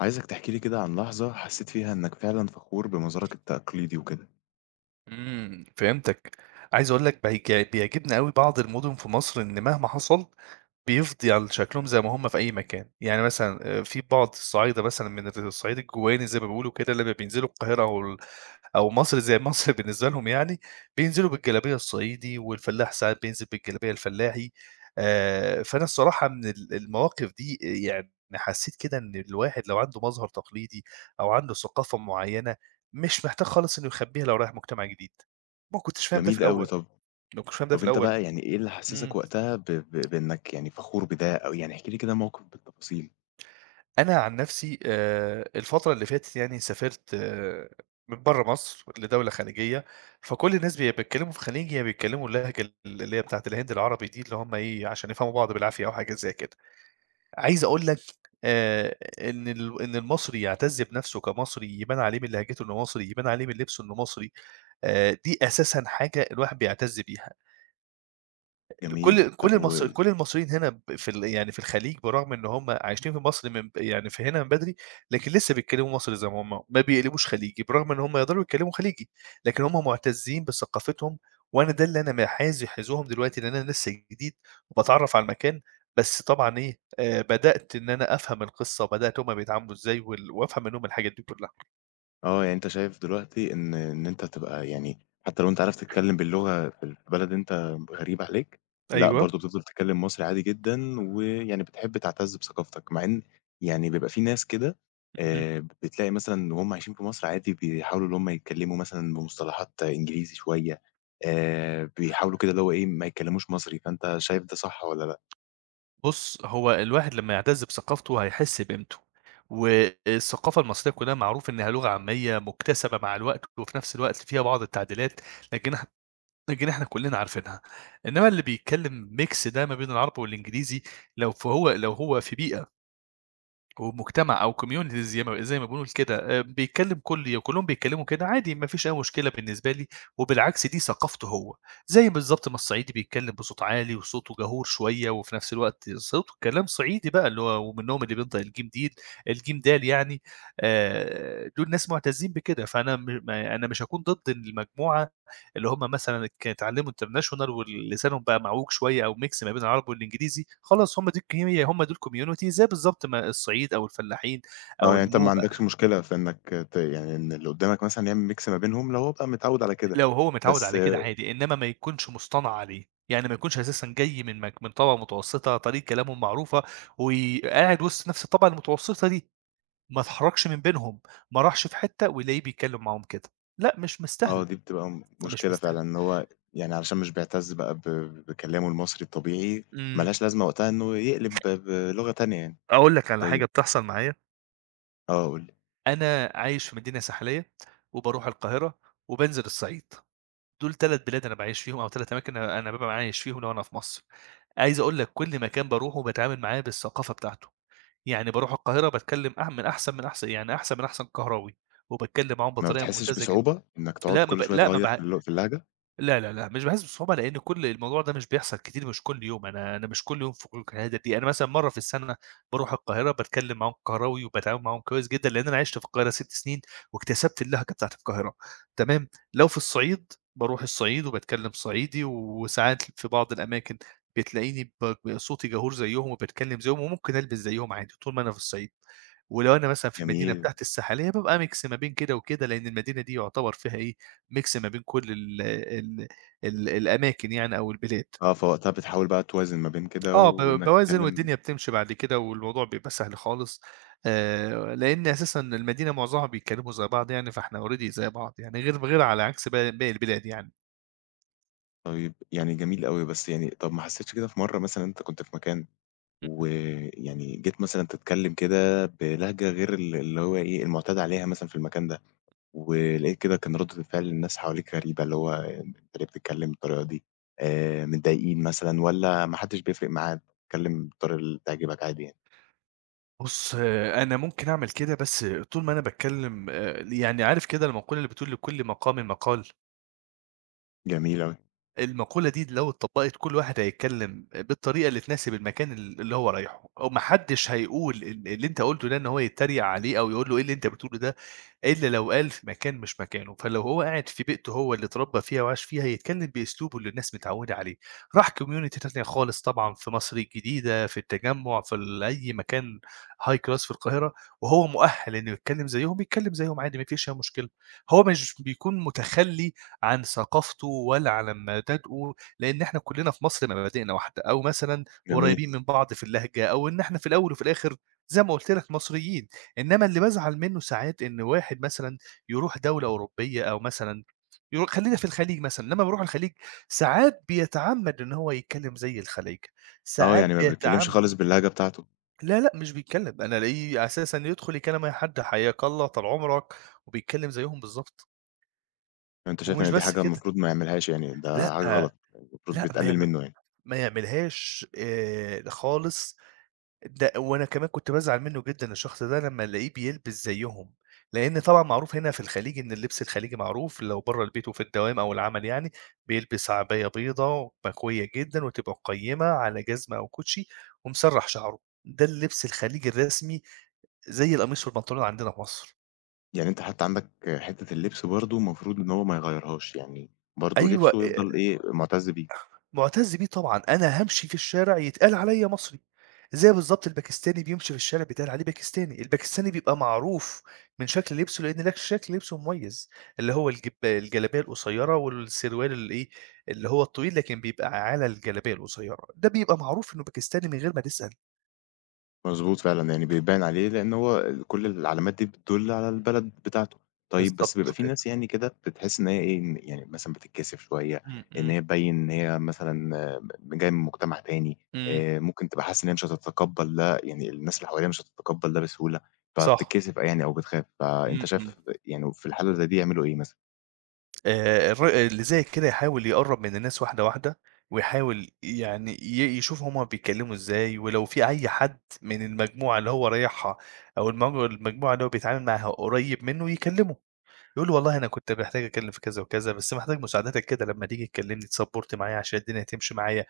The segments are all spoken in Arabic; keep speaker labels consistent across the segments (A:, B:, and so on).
A: عايزك تحكي لي كده عن لحظة حسيت فيها إنك فعلًا فخور بمزارك التقليدي وكده.
B: فهمتك. عايز أقول لك بيعجبني أوي بعض المُدن في مصر إن مهما حصل بيفضل على شكلهم زي ما هم في أي مكان. يعني مثلًا في بعض الصعايدة مثلًا من الصعيد الجوّاني زي ما بيقولوا كده، لمّا بينزلوا القاهرة أو مصر زي مصر بالنسبة لهم يعني، بينزلوا بالجلابية الصعيدي، والفلاح ساعات بينزل بالجلابية الفلاحي. فأنا الصراحة من المواقف دي يعني حسّيت كده إن الواحد لو عنده مظهر تقليدي أو عنده ثقافة معيّنة مش محتاج خالص إنه يخبّيها لو رايح مجتمع جديد. ما كنتش فاهم ده في
A: جميل
B: الأول،
A: أوي. طَب
B: ما كنتش فاهم ده في
A: طَب أنت
B: الأول.
A: بقى، يعني إيه اللي
B: إمم.
A: حسسك وقتها ب ب بإنك يعني فخور بده؟ أو يعني احكِ لي كده موقف بالتفاصيل.
B: أنا عن نفسي الفترة اللي فاتت يعني سافرت من برّه مصر لدولة خليجية، فكل الناس بيتكلّموا في خليجي يا بيتكلّموا اللهجة اللي هي بتاعة الهند العربي دي، اللي هم إيه، عشان يفهموا بعض بالعافية أو حاجة زي كده. عايز أقول لك آآ إن المصري يعتز بنفسه كمصري، يبان عليه من لهجته إنه مصري، يبان عليه من لبسه إنه مصري، دي أساسًا حاجة الواحد بيعتز بيها.
A: جميل.
B: لكل كل
A: طَب.
B: المصر
A: و
B: كل المصريين هنا ب في ال يعني في الخليج برغم إن هم عايشين في مصر من ب يعني في هنا من بدري، لكن لسه بيتكلموا مصري زي ما هم، ما بيقلبوش خليجي، برغم إن هم يقدروا يتكلموا خليجي، لكن هم معتزين بثقافتهم، وأنا ده اللي أنا م حاز حزوهم دلوقتي لإن أنا لسه جديد وباتعرّف على المكان، بس طبعًا إيه، بدأت إن أنا أفهم القصة وبدأت هم بيتعاملوا إزاي وأفهم منهم الحاجات دي كلها.
A: آه، يعني أنت شايف دلوقتي إن أنت تبقى، يعني حتى لو أنت عارف تتكلّم باللغة في بلد أنت غريبة عليك، لأ
B: أيوه.
A: برضه بتفضل تتكلّم مصري عادي جدًا، ويعني بتحب تعتز بثقافتك. مع إن يعني بيبقى في ناس كده،
B: إمم.
A: بتلاقي مثلًا وهُم عايشين في مصر عادي بيحاولوا إن هُم يتكلّموا مثلًا بمصطلحات إنجليزي شوية. بيحاولوا كده، اللي هو إيه، ما يتكلّموش مصري. فأنت شايف ده صح والّا لأ؟
B: بُص، هو الواحد لمّا يعتز بثقافته هيحس بقيمته، والثقافة المصرية كلها معروف إنها لغة عامية مكتسبة مع الوقت، وفي نفس الوقت فيها بعض التعديلات، لكن إح لكن إحنا كلنا عارفينها، إنما اللي بيتكلم mix ده ما بين العربي والإنجليزي لو هو في بيئة ومجتمع أو communities زي ما بنقول كده بيتكلم كلّهم بيتكلموا كده عادي ما فيش أي مشكلة بالنسبة لي، وبالعكس دي ثقافته هو، زي بالضبط ما الصعيدي بيتكلم بصوت عالي وصوته جهور شوية، وفي نفس الوقت صوته كلام صعيدي بقى اللي هو ومنهم اللي بينطق الجيم د يعني دول ناس معتزين بكده، فأنا م ما أنا مش هاكون ضد إن المجموعة اللي هم مثلًا اتعلموا international ولسانهم بقى معوج شوية أو mix ما بين العربي والإنجليزي، خلاص هم ديك هي هم دول community زي بالضبط ما الصعيد أو الفلاحين
A: آه،
B: أو
A: يعني أنت ما
B: النوبة،
A: عندكش مشكلة في إنك، يعني إن اللي قدّامك مثلًا يعمل mix ما بينهم لو هو بقى متعوّد على كده.
B: لو هو متعوّد
A: بس
B: على كده عادي، إنما ما يكونش مصطنع عليه، يعني ما يكونش أساسًا جاي من طبقة متوسطة، طريقة كلامهم معروفة وقاعد وسط نفس الطبقة المتوسطة دي، ما اتحركش من بينهم، ما راحش في حتة ويلاقيه بيتكلم معاهم كده، لأ مش
A: آه،
B: مستاهلة،
A: دي بتبقى
B: مش
A: مشكلة فعلًا،
B: مستاهلة.
A: إن هو يعني علشان مش بيعتز بقى ب ب- بكلامه المصري الطبيعي، ما
B: إمم،
A: لهاش لازمة وقتها إنه يقلب بلغة تانية يعني.
B: أقول لك على حاجة
A: طيب.
B: بتحصل معايا.
A: آه، قُل لي.
B: أنا عايش في مدينة ساحلية، وباروح القاهرة، وبانزل الصعيد، دول 3 بلاد أنا باعيش فيهم أو 3 أماكن أنا بابقى عايش فيهم لو أنا في مصر. عايز أقول لك كل مكان باروحه باتعامل معاه بالثقافة بتاعته، يعني باروح القاهرة باتكلم أح من أحسن من أحسن يعني أحسن من أحسن قهراوي، وباتكلم معاهم
A: ما
B: بطريقة
A: بتحسّش
B: ممتازة جدًا.
A: بصعوبة إنّك تقعد
B: لأ ما ب
A: كل شوية
B: لأ ما
A: تغيّر في
B: باع
A: اللهجة؟
B: لا، لا، لأ، مش باحس بصعوبة لإن كل الموضوع ده مش بيحصل كتير، مش كل يوم، أنا مش كل يوم في كل القاهرة دي، أنا مثلًا مرّة في السنة باروح القاهرة باتكلم معاهم قهراوي وباتعامل معاهم كويس جدا، لإن أنا عِشت في القاهرة 6 سنين واكتسبت اللهجة بتاعة القاهرة، تمام؟ لو في الصعيد، باروح الصعيد وباتكلم صعيدي، وساعات في بعض الأماكن بتلاقيني ب ب صوتي جهور زيّهم وباتكلم زيّهم، وممكن ألبس زيّهم عادي طول ما أنا في الصعيد، ولو أنا مثلًا في المدينة
A: جميل.
B: بتاعتي الساحلية، بابقى mix ما بين كده وكده، لإن المدينة دي يعتبر فيها إيه، mix ما بين كل ال ال ال الأماكن يعني أو البلاد.
A: آه، فوقتها بتحاول بقى توازن ما بين كده
B: آه،
A: وإنّك
B: باوازن
A: تتكلم.
B: والدنيا بتمشي بعد كده والموضوع بيبقى سهل خالص، لإن أساسًا المدينة معظمها بيتكلموا زي بعض يعني، فإحنا already زي بعض يعني، غير على عكس باقي البلاد يعني.
A: طيب، يعني جميل أوي. بس يعني طب ما حسّيتش كده في مرّة مثلًا أنت كنت في مكان،
B: إمم.
A: ويعني جيت مثلًا تتكلم كده بلهجة غير اللي هو إيه، المُعتاد عليها مثلًا في المكان ده؟ ولقيت كده كان ردة فعل الناس حواليك غريبة، اللي هو أنت ليه بتتكلم بالطريقة دي؟ متضايقين مثلًا والّا ما حدش بيفرق معاه بتتكلم بالطريقة اللي تعجبك عادي يعني؟
B: بُص، أنا ممكن أعمل كده، بس طول ما أنا باتكلم يعني عارف كده المقولة اللي بتقول لكل مقام مقال؟
A: جميل أوي.
B: المقولة دي لو اتطبّقت كل واحد هيتكلّم بالطريقة اللي تناسب المكان اللي هو رايحه، وما حدّش هيقول اللي أنت قُلته ده إن هو يتّريق عليه أو يقول له إيه اللي أنت بتقوله ده إلا لو قال في مكان مش مكانه، فلو هو قاعد في بيئته هو اللي اتربى فيها وعاش فيها، يتكلّم بأسلوبه اللي الناس متعوّدة عليه، راح community تانية خالص طبعًا في مصر الجديدة، في التجمُّع، في أي مكان high class في القاهرة، وهو مؤهّل إنه يتكلّم زيّهم، يتكلّم زيّهم عادي ما فيش أي مشكلة، هو مش بيكون متخلّي عن ثقافته ولا على مبادئه، لإن إحنا كُلّنا في مصر مبادئنا واحدة أو مثلًا
A: جميل.
B: قريّبين من بعض في اللهجة أو إن إحنا في الأول وفي الآخر زي ما قُلت لك مصريين. إنما اللي بازعل منّه ساعات إن واحد مثلًا يروح دولة أوروبية أو مثلًا خلّينا في الخليج مثلًا، لمّا بيروح الخليج ساعات بيتعمّد إن هو يتكلّم زي الخلايجة،
A: آه،
B: ساعات
A: يعني ما بيتكلمش
B: بيتعم
A: خالص باللهجة بتاعته.
B: لا، لأ مش بيتكلّم، أنا ألاقيه أساسًا يدخُل يكلّم أي حد، حياك الله، طال عمرك، وبيتكلّم زيّهم بالضبط،
A: يعني أنت شايف
B: ومش
A: إن دي
B: بس
A: حاجة
B: كده
A: المفروض ما يعملهاش يعني؟ ده حاجة
B: لأ،
A: غلط، المفروض
B: لأ ما
A: بتقلل
B: يعم
A: منه يعني.
B: ما يعملهاش خالص ده وأنا كمان كنت بازعل منّه جدًا الشخص ده لمّا ألاقيه بيلبس زيّهم، لإن طبعًا معروف هنا في الخليج إن اللبس الخليجي معروف لو برّه البيت وفي الدوام أو العمل يعني، بيلبس عباية بيضا مكوية جدًا وتبقى مقيّمة على جزمة أو كوتشي ومسرّح شعره، ده اللبس الخليجي الرسمي زي القميص والبنطلون عندنا في مصر.
A: يعني أنت حتى عندك حتة اللبس برضه، المفروض إن هو ما يغيّرهاش. يعني برضه
B: أيوه.
A: لبسه يفضل إيه، معتز بيه.
B: مُعتَز بيه طبعًا، أنا هامشي في الشارع يتقال عليّا مصري، زي بالضبط الباكستاني بيمشي في الشارع بيتقال عليه باكستاني، الباكستاني بيبقى معروف من شكل لبسه لإن لك شكل لبسه مميز، اللي هو الجلابية القصيّرة والسروال الإيه، اللي هو الطويل لكن بيبقى على الجلابية القصيّرة، ده بيبقى معروف إنه باكستاني من غير ما تسأل.
A: مضبوط فعلًا. يعني بيبان عليه، لأن هو كل العلامات دي بتدُل على البلد بتاعته. طيب بس
B: بالضبط
A: بيبقى في
B: كده،
A: ناس، يعني كده بتحس إن هي إيه، إن يعني مثلًا بتتكسف شوية،
B: إمم،
A: إن
B: إمم،
A: هي تبيّن إن هي مثلًا جاية من مجتمع تاني.
B: إمم،
A: ممكن تبقى حاسة إن هي مش هتتقبّل ده، يعني الناس اللي حواليها مش هتتقبّل ده بسهولة،
B: صح،
A: فبتتكسف يعني أو بتخاف.
B: إمم،
A: فأنت
B: إمم.
A: شايف يعني في الحالة زي دي يعملوا إيه مثلًا؟
B: الر اللي زي كده يحاول يقرّب من الناس واحدة، واحدة، ويحاول يعني يشوف هُم بيتكلموا إزاي، ولو في أي حد من المجموعة اللي هو رايحها أو المجموعة اللي هو بيتعامل معاها قريب منه يكلمه، يقول له والله أنا كنت محتاج أتكلم في كذا وكذا، بس محتاج مساعدتك كده لمّا تيجي تكلمني تسبورت معايا عشان الدنيا تمشي معايا.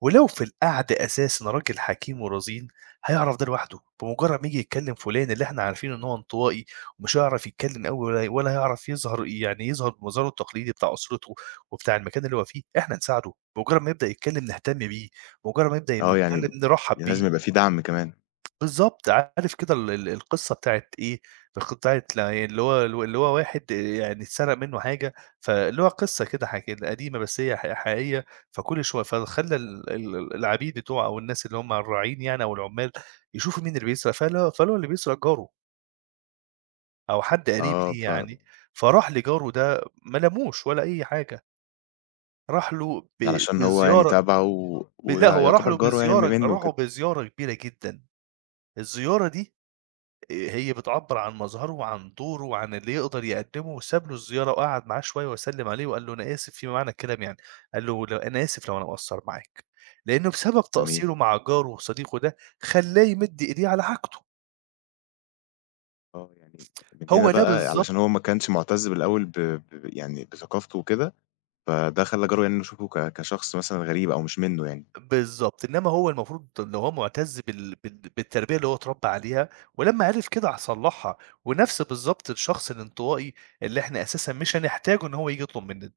B: ولو في القعد أساسًا راجل حكيم ورزين، هيعرف ده لوحده، بمجرد ما ييجي يتكلم فلان اللي إحنا عارفينه إن هو انطوائي ومش هيعرف يتكلم أوي ولا هيعرف يظهر يعني يظهر بمظهره التقليدي بتاع أسرته وبتاع المكان اللي هو فيه، إحنا نساعده، بمجرد ما يبدأ يتكلم نهتم بيه، بمجرد ما يبدأ
A: آه،
B: نتكلم
A: يعني
B: نرحّب بيه.
A: لازم يبقى في دعم كمان.
B: بالضبط، عارف كده ال ال القصة بتاعة إيه، بتاعة لا يعني اللي هو واحد يعني اتسرق منّه حاجة، فاللي هو قصة كده حكي قديمة بس هي حقيقية، فكل شوية فخلّى ال ال العبيد بتوعه أو الناس اللي هم الراعين يعني أو العمّال يشوفوا مين اللي بيسرق، فلقوا اللي بيسرق جاره أو حد قريب
A: آه،
B: ليه
A: ف
B: يعني، فراح لجاره ده ما لاموش ولا أي حاجة، راح له ب
A: علشان هو يعني
B: بزيارة
A: تابعه و
B: ب لأ هو
A: ويعتبر جاره، يعني منّه
B: راحوا
A: وكده.
B: بزيارة كبيرة جدًا، الزيارة دي هي بتعبّر عن مظهره وعن دوره وعن اللي يقدر يقدّمه، وساب له الزيارة وقعد معاه شوية وسلِّم عليه وقال له: "أنا آسف." فيما معنى الكلام يعني، قال له: "لو أنا آسف لو أنا مقصّر معاك." لإنه بسبب
A: جميل.
B: تقصيره مع جاره وصديقه ده، خلّاه يمِد إيديه على حاجته،
A: آه، يعني من هنا
B: هو ده
A: بقى،
B: بالضبط.
A: علشان هو ما كانش مُعتَز بالأول ب يعني بثقافته وكده، فده خلّى جرّه، يعني إنه يشوفه كشخص مثلًا غريب أو مش منّه يعني.
B: بالضبط، إنّما هو المفروض لو هو مُعتَز بالتربية اللي هو اتربّى عليها، ولمّا عرف كده صلّحها، ونَفْس بالضبط الشخص الانطوائي اللي إحنا أساسًا مش هنحتاجه إن هو ييجي يطلب منّنا.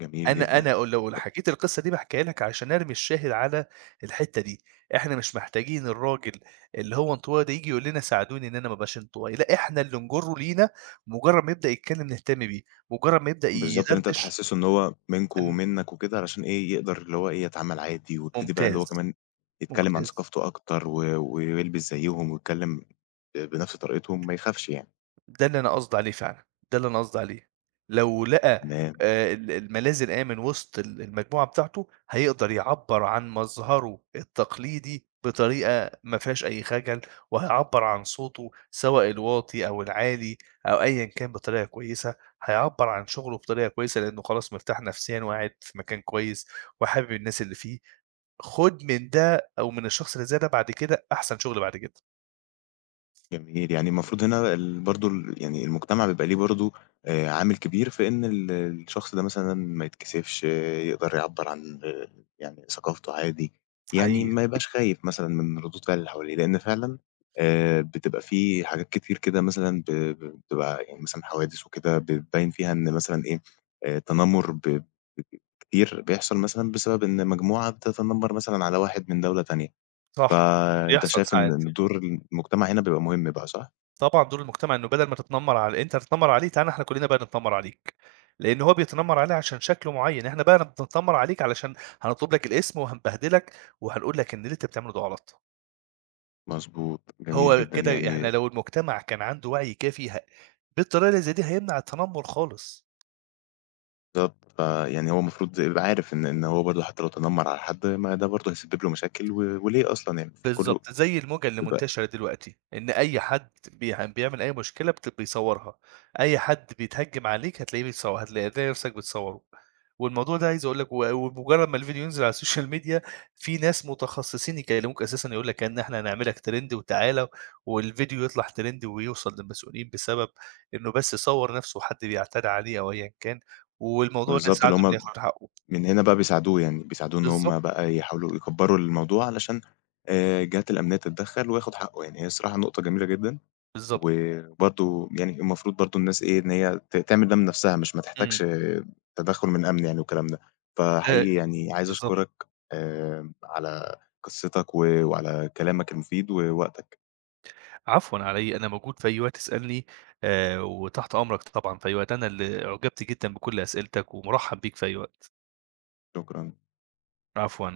A: جميل جدًا.
B: أنا أقول لو
A: ب
B: حكيت القصة دي باحكيها لك عشان أرمي الشاهد على الحتّة دي، إحنا مش محتاجين الراجل اللي هو انطوائي ده ييجي يقول لنا ساعدوني إن أنا ما أبقاش انطوائي، لأ إحنا اللي نجرّه لينا مجرّد ما يبدأ يتكلّم نهتم بيه، مجرّد ما يبدأ
A: بالضبط، إن أنت
B: يدردش
A: تحسّسه إن هو منكم
B: ن
A: ومنّك وكده، علشان إيه، يقدر اللي هو إيه، يتعامل عادي ويبتدي بقى اللي
B: ممتاز،
A: هو كمان يتكلّم عن
B: ممتاز.
A: ثقافته أكتر و ويلبس زيّهم ويتكلّم بنفس طريقتهم، ما يخافش يعني.
B: ده اللي أنا قصدي عليه فعلًا، ده اللي أنا قصدي عليه. لو لقى
A: تمام.
B: ال الملاذ الآمن وسط المجموعة بتاعته، هيقدر يعبّر عن مظهره التقليدي بطريقة ما فيهاش أي خجل، وهيعبّر عن صوته سواء الواطي أو العالي أو أيًا كان بطريقة كويسة، هيعبّر عن شغله بطريقة كويسة لأنه خلاص مرتاح نفسيًا وقاعد في مكان كويس وحابب الناس اللي فيه. خُد من ده أو من الشخص اللي زي ده بعد كده أحسن شغل بعد كده،
A: جميل، يعني المفروض هنا برضه يعني المجتمع بيبقى ليه برضه عامل كبير في إن الشخص ده مثلًا ما يتكسفش. آه، يقدر يعبّر عن، آه، يعني ثقافته عادي. يعني
B: حقيقي.
A: ما يبقاش خايف مثلًا من ردود فعل اللي حواليه، لإن فعلًا بتبقى في حاجات كتير كده مثلًا ب ب بتبقى يعني مثلًا حوادث وكده بتبين فيها إن مثلًا إيه، تنمُّر ب ب كتير بيحصل مثلًا بسبب إن مجموعة بتتنمر مثلًا على واحد من دولة تانية.
B: صح،
A: فأنت
B: بيحصل
A: شايف إن
B: ساعات.
A: إن دور المجتمع هنا بيبقى مهم بقى صح؟
B: طبعًا دور المجتمع إنه بدل ما تتنمر على أنت هتتنمر عليه، تعالَ إحنا كلنا بقى نتنمر عليك، لإن هو بيتنمر عليه عشان شكله معيّن، إحنا بقى بنتنمر عليك علشان هنطلب لك الاسم وهنبهدلك وهنقول لك إن اللي أنت بتعمله ده غلط،
A: مضبوط، جميل
B: هو
A: جدًا
B: كده
A: يعني.
B: إحنا لو المجتمع كان عنده وعي كافي بالطريقة اللي زي دي هيمنع التنمر خالص.
A: بالضبط. فيعني هو المفروض يبقى عارف إن هو برضه، حتى لو تنمّر على حد ما، ده برضه هيسبب له مشاكل و وليه أصلًا يعني المفروض كله
B: بالضبط، زي الموجة اللي
A: يبقى
B: منتشرة دلوقتي، إن أي حد بيعمل أي مشكلة بيصورها، أي حد بيتهجم عليك هتلاقيه بيتصو هتلا هتلاقي نفسك بتصوّره، والموضوع ده عايز أقول لك وبمجرد ما الفيديو ينزل على السوشيال ميديا في ناس متخصصين يكلموك أساسًا يقول لك إن إحنا هنعملك ترند وتعالَ، والفيديو يطلع ترند ويوصل للمسؤولين بسبب إنه بس صوّر نفسه وحد بيعتدى عليه أو أيًا كان، والموضوع ده
A: بالضبط
B: ساعده
A: اللي
B: إنه
A: هم،
B: ياخد حقه.
A: من هنا بقى بيساعدوه يعني، بيساعدوه إن هم
B: بالضبط،
A: بقى يحاولوا يكبّروا الموضوع علشان الجهات الأمنية تتدخّل وياخد حقه يعني. هي الصراحة نقطة جميلة جدًا.
B: بالضبط،
A: وبرضه يعني المفروض برضه الناس إيه، إن هي تعمل ده من نَفْسها، مش ما
B: إمم،
A: تحتاجش تدخُّل من أمن يعني والكلام ده. فحقيقي
B: ده
A: يعني عايز
B: بالضبط.
A: أشكرك، على قصّتك و وعلى كلامك المفيد ووقتك.
B: عفوًا على إيه، أنا موجود في أي وقت تسألني وتحت أمرك طبعًا في أي وقت، أنا اللي أُعجبت جدًا بكل أسئلتك ومُرحّب بيك في أي وقت،
A: شكرًا.
B: عفوًا.